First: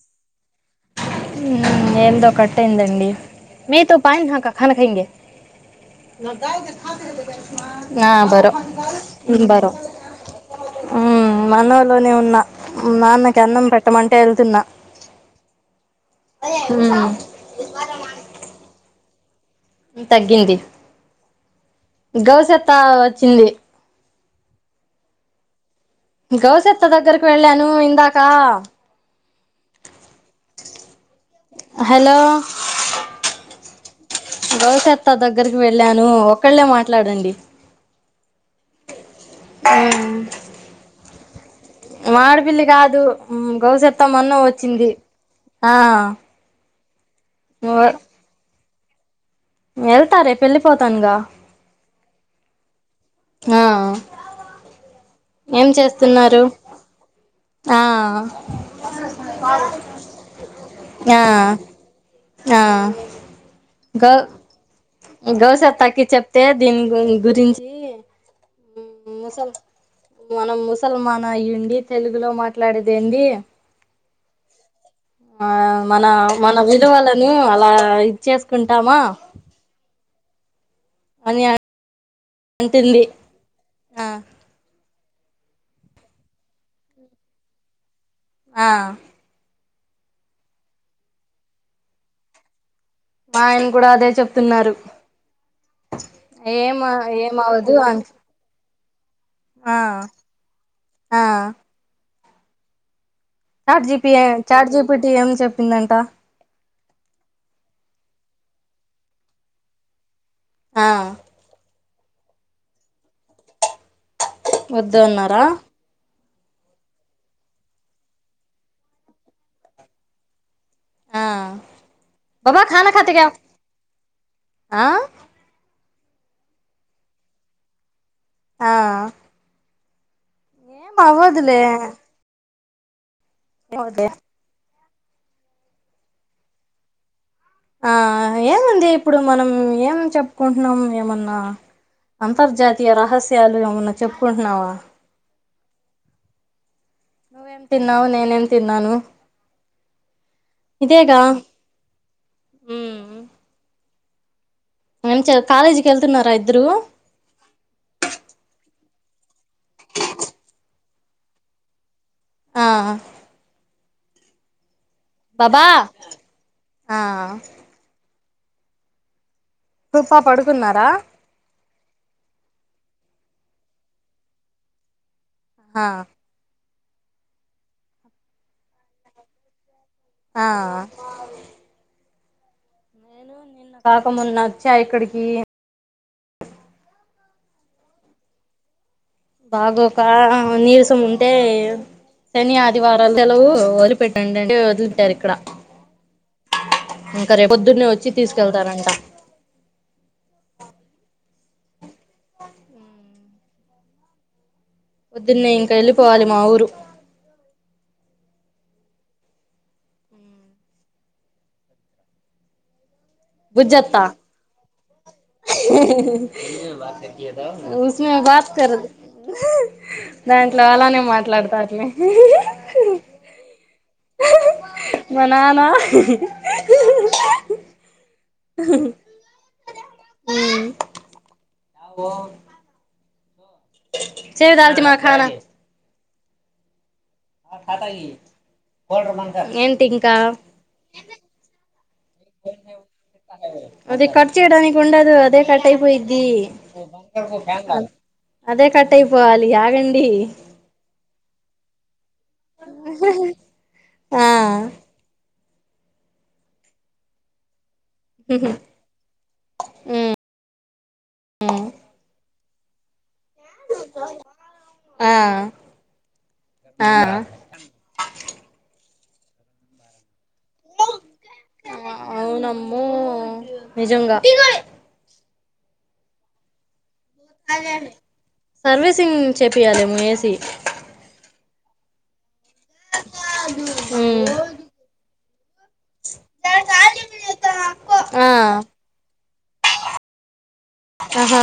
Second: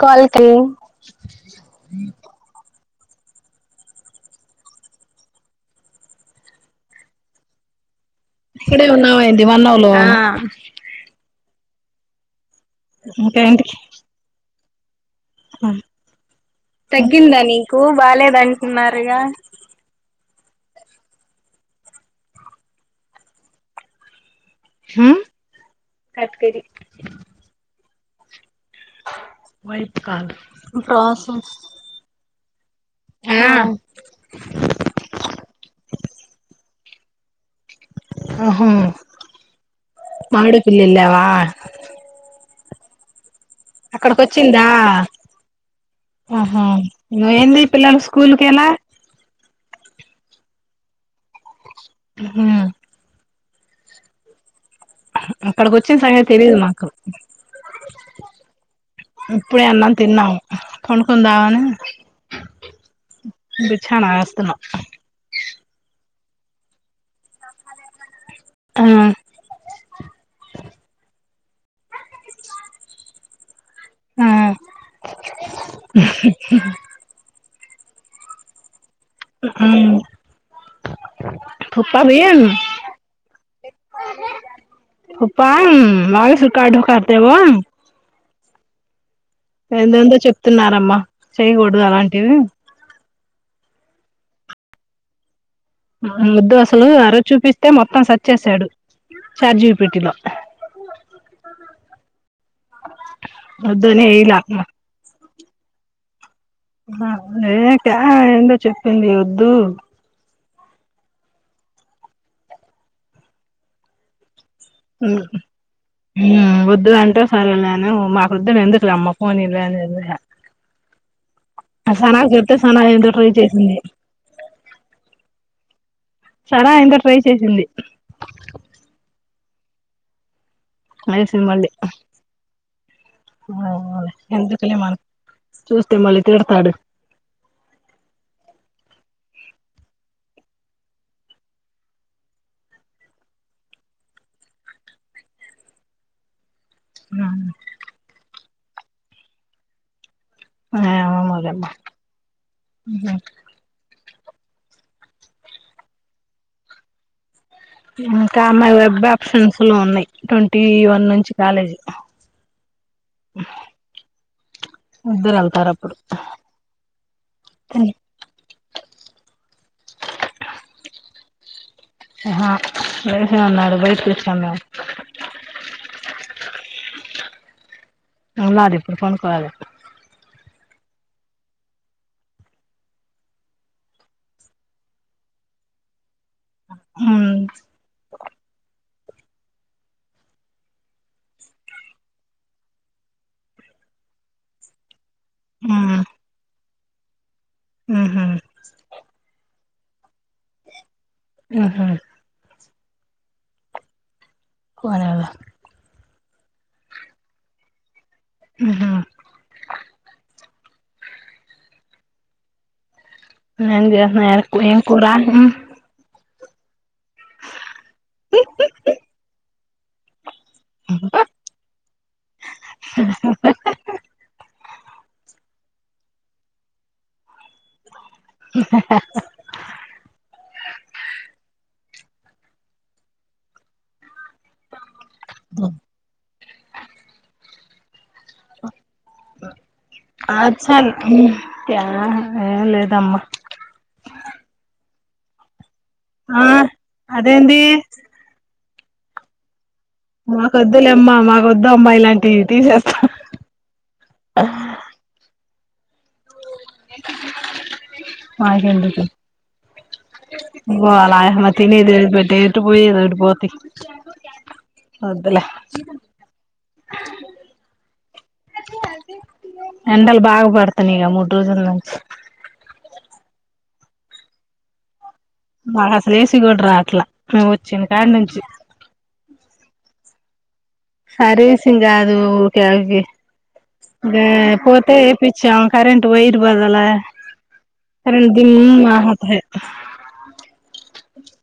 కాల్ల్కి ఏందో కట్ అయిందండి మీ తు పానినాఖ ఖాన ఖాయింగే నా బర్ ఇక్కడే ఉన్నావేంటి మనవలో ఆ ఉ మన్నవలోనే ఉన్నా ఇంకా నాన్నకి అన్నం పెట్టమంటే వెళ్తున్నా తగ్గిందా నీకు బాదంటున్నారుగా తగ్గింది గౌష్యత్త వచ్చింది హా గౌశెత్త దగ్గరకి వెళ్ళాను ఇందాక వైట్ కాల్ ప్రసం హలో గవిశత్త దగ్గరికి వెళ్ళాను ఒకళ్ళే మాట్లాడండి ఆహ మ్మ్, మాడేపెల్లి వెళ్ళావా మాడపెల్లి కాదు గవిష్యత్త అక్కడికి మన్నమ వచ్చిందా వచ్చింది ఆ ఆహా నువ్వు ఏందీ పిల్లలోడీ స్కూల్ కి ఎలా వెళ్తాలే రేపు వెళ్ళిపోతాను గా ఉ ఆ ఏం అక్కడకి వచ్చిన సంగతి చేస్తున్నారు తెలీయదు మాకు ఆ ఇప్పుడే అన్నం తిన్నాము ఆ పండుకుందామని ఆ బి చానా ఏస్తున్నా గౌశత్తాకి చెప్తే దీని గు గురించి ఆ సల మనం ముసల్మాన్ అయ్యిడి తెలుగులో మాట్లాడేది ఏండి ఆ మన మన విలువలను అలా ఇదిచ్చేసుకుంటామా ఉ అని ప్ప బిను అంటుంది ఆ ఉప వాగేసిన కార్డు కాతేవో ఆ ఎంతెందో చెప్తున్నారమ్మా చేయకూడదు అలాంటివి మా ఆయన కూడా అదే చెప్తున్నారు వద్దు ఏం అసలు అరోజు ఏం చూపిస్తే అవదు అ మొత్తం సర్చేసాడు చాట్ ఆ జిపిటిలో ఆ వద్దులే ఏలే అమ్మ ఇప్పటి ఏం చెప్పిందంట ఏకా ఏంటో చెప్పింది వద్దు ఆ వద్దు అన్నారా వద్దుంటే సరే నేను మాకోద్దులే ఎందుకు అమ్మ పోనీలే ఆ ఆ సనాకు చెప్తే బాబా సనా ఖానా ఏందో ఖాతేగా ట్రై చేసింది ఆ సర ఇంకా ట్రై చేసింది ఆ ఏం లేచింది అవ్వదులే మళ్ళీ అ అవ్వదులే ఎందుకలే మనకు చూస్తే మళ్ళీ తిడతాడు ఆ ఏముంది ఇప్పుడు మనం ఏం చెప్పుకుంటున్నాం ఏమన్నా అంతర్జాతీయ రహస్యాలు ఏమైన్నా చెప్పుకుంటున్నావా ఉ నువ్వేం తిన్నావు నేనేం తిన్నాను ఏమో ఇదేగా మరి మంచిగా కాలేజీకి వెళ్తున్నారా ఇద్దరు ఇంకా మారి వెబ్ ఆప్షన్స్లు ఉన్నాయి ట్వంటీ వన్ నుంచి కాలేజీ ఆ ఇద్దరు బాబా వెళ్తారు అప్పుడు ఆ సోఫా పడుకున్నారా హా బయట ఉన్నాడు బయట కు వచ్చాము మేము ఆ ఉన్నాడు ఇప్పుడు కొనుక్కోవాలి ఆఆ కాక మొన్న వచ్చా ఇక్కడికి హూ బాగోక నీరసం ఉంటే శని ఆదివారాలు సెలవు వదిలిపెట్టండి అండే వదిలితారు ఇక్కడ ఉమ్ ఇంకా రేపు పొద్దున్న వచ్చి ఉహు తీసుకెళ్తారంట ఉ హు ఉ పోనీలే పొద్దున్నే ఇంక వెళ్ళిపోవాలి మా ఊరు ఉహు నేను ఏం బుజ్జత్త చేయాలే ఏం కూర ఉస్మే బాత్ కరో దాంట్లో అలానే మాట్లాడతాది ఆ హా మా నాన్న ఆ హా ఓ చెయ్య నంది మా కాడ ఓ ఏంటి ఇంకా ఆ వచ్చాన్ ఏం లేదమ్మా అదే కర్చడానికి ఉండదు అదే కట్ అయిపోయింది ఆ అదేంది అదే కట్టయిపోవాలి ఆగండి మాకు వద్దులే అమ్మ మాకు వద్దు అమ్మాయి ఇలాంటి టీషర్ట్స్ ఆ ఫైవ్ హండెడ్ ఉమ్ పో అలా తినేది ఎటు పోయేది అటు పోతది ఆ అందులే ఆ ఎండలు బాగా పడుతున్నాయి కదా మూడు రోజుల నుంచి ఊ నిజంగా మాకు అసలు ఎసి కూడా రావట్ల మేము వచ్చిన కాడ నుంచి సర్వీసింగ్ చేపియాలేమో ఏసీ సర్వీసింగ్ కాదు దానికి ఉమ్ పోతే చూపించాము కరెంటు వైరు బదలాయే ఆ కరెంటు దిమ్ ఆ తేహే ఆహా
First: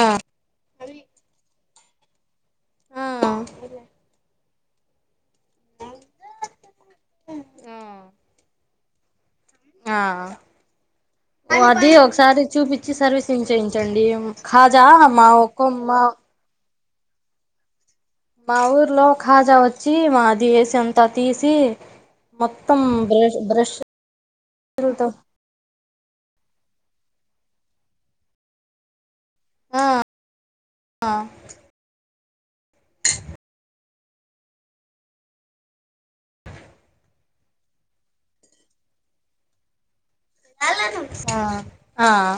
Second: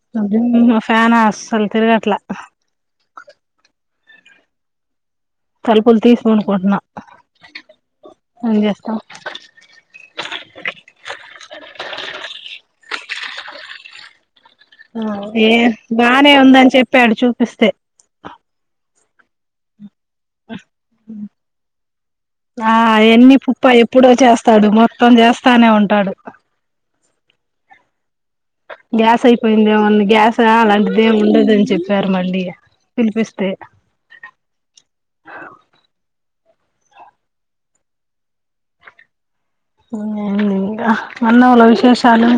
మా ఫ్యాన్ అసలు తిరగట్లే ఆ తలుపులు తీసి పడుకుంటున్న ఆ ఏం చేస్తాం ఆ అది ఒకసారి చూపించి సర్వీసింగ్ చేయించండి కాజా అమ్ మా ఒకుమ్ మా నే ఉందని చెప్పాడు చూపిస్తే మా ఊర్లో ఖజా వచ్చి మాది దేసిఅంతా తీసి ఆ మొత్తం ఎన్ని బ్రష్ పుప్ప బ్రష్లతో ఎప్పుడో చేస్తాడు మొత్తం చేస్తానే ఉంటాడు గ్యాస్ అయిపోయింది ఆ ఏమన్నా గ్యాస అలాంటిది ఏమి ఉండదని చెప్పారు మల్లి ఇగ పిలిపిస్తే ఆ అన్నవల ఆ విశేషాలు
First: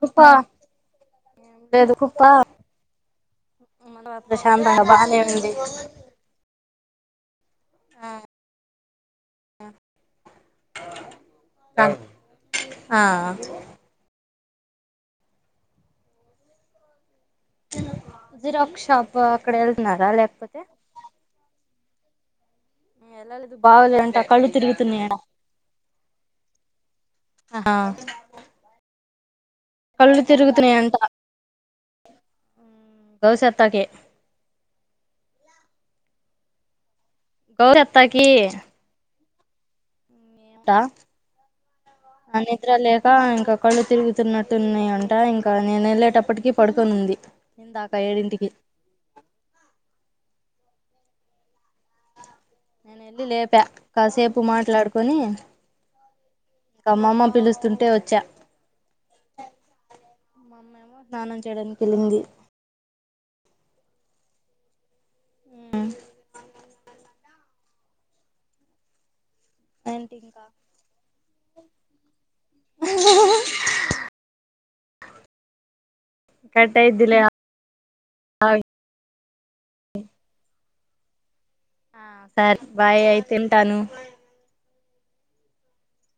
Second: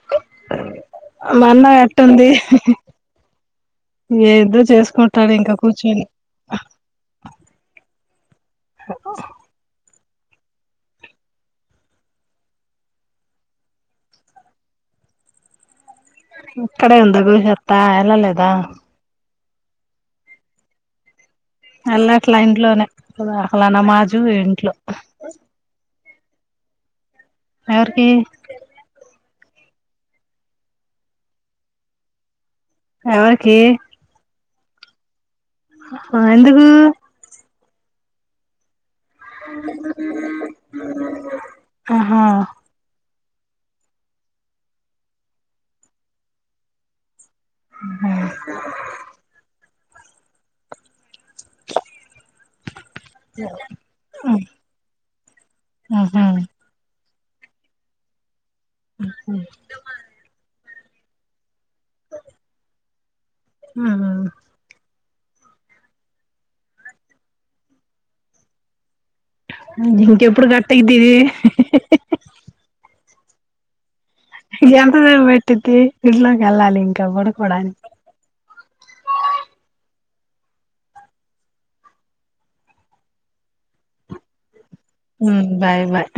కుప్ప లేదు కుప్ప మన్నకట్టుంది ఏదో ప్రశాంతంగా బానే చేసుకుంటాడు ఉంది ఇంకా కూర్చొని ఆ హ ఆ అ ఇక్కడ ఉందీవిహర్ జిరాక్ షాప్ అక్కడ ఎళ్తున్నారా లేకపోతే వెళ్ళట్లే ఇంట్లోనే వెళ్ళలేదు బాగోలేదంట అలానమాజు కళ్ళు ఇంట్లో తిరుగుతున్నాయంట ఆహా ఎవరికి కళ్ళు తిరుగుతున్నాయంట ఎవరికి గౌసత్తాకి ఆ ఎందుకు గౌరత్తకి ఆహ ఆ నిద్ర లేక ఇంకా కళ్ళు తిరుగుతున్నట్టు ఉన్నాయంట ఇంకా నేను ఎళ్ళేటప్పటికి పడుకొనుంది ఇందాక ఏడిఇంటికి నేనెళ్ళి లేపా కాసేపు మాట్లాడుకొని ఆహా ఇక అమ్మమ్మ పిలుస్తుంటే వచ్చా స్నానం చేయడానికి వెళ్ళింది ఆహా ఉ ఇంకేంటి ఇంకా ఇంకెప్పుడు కట్టయెదిది ఇక ఎంతసేపు పెట్టిద్ది ఇంట్లోకి కట్ వెళ్ళాలి ఇంకా అయిద్దిలే పడుకోడానికి సార్ బాయ్ అయితేంటాను హుమ్ బాయ్ బాయ్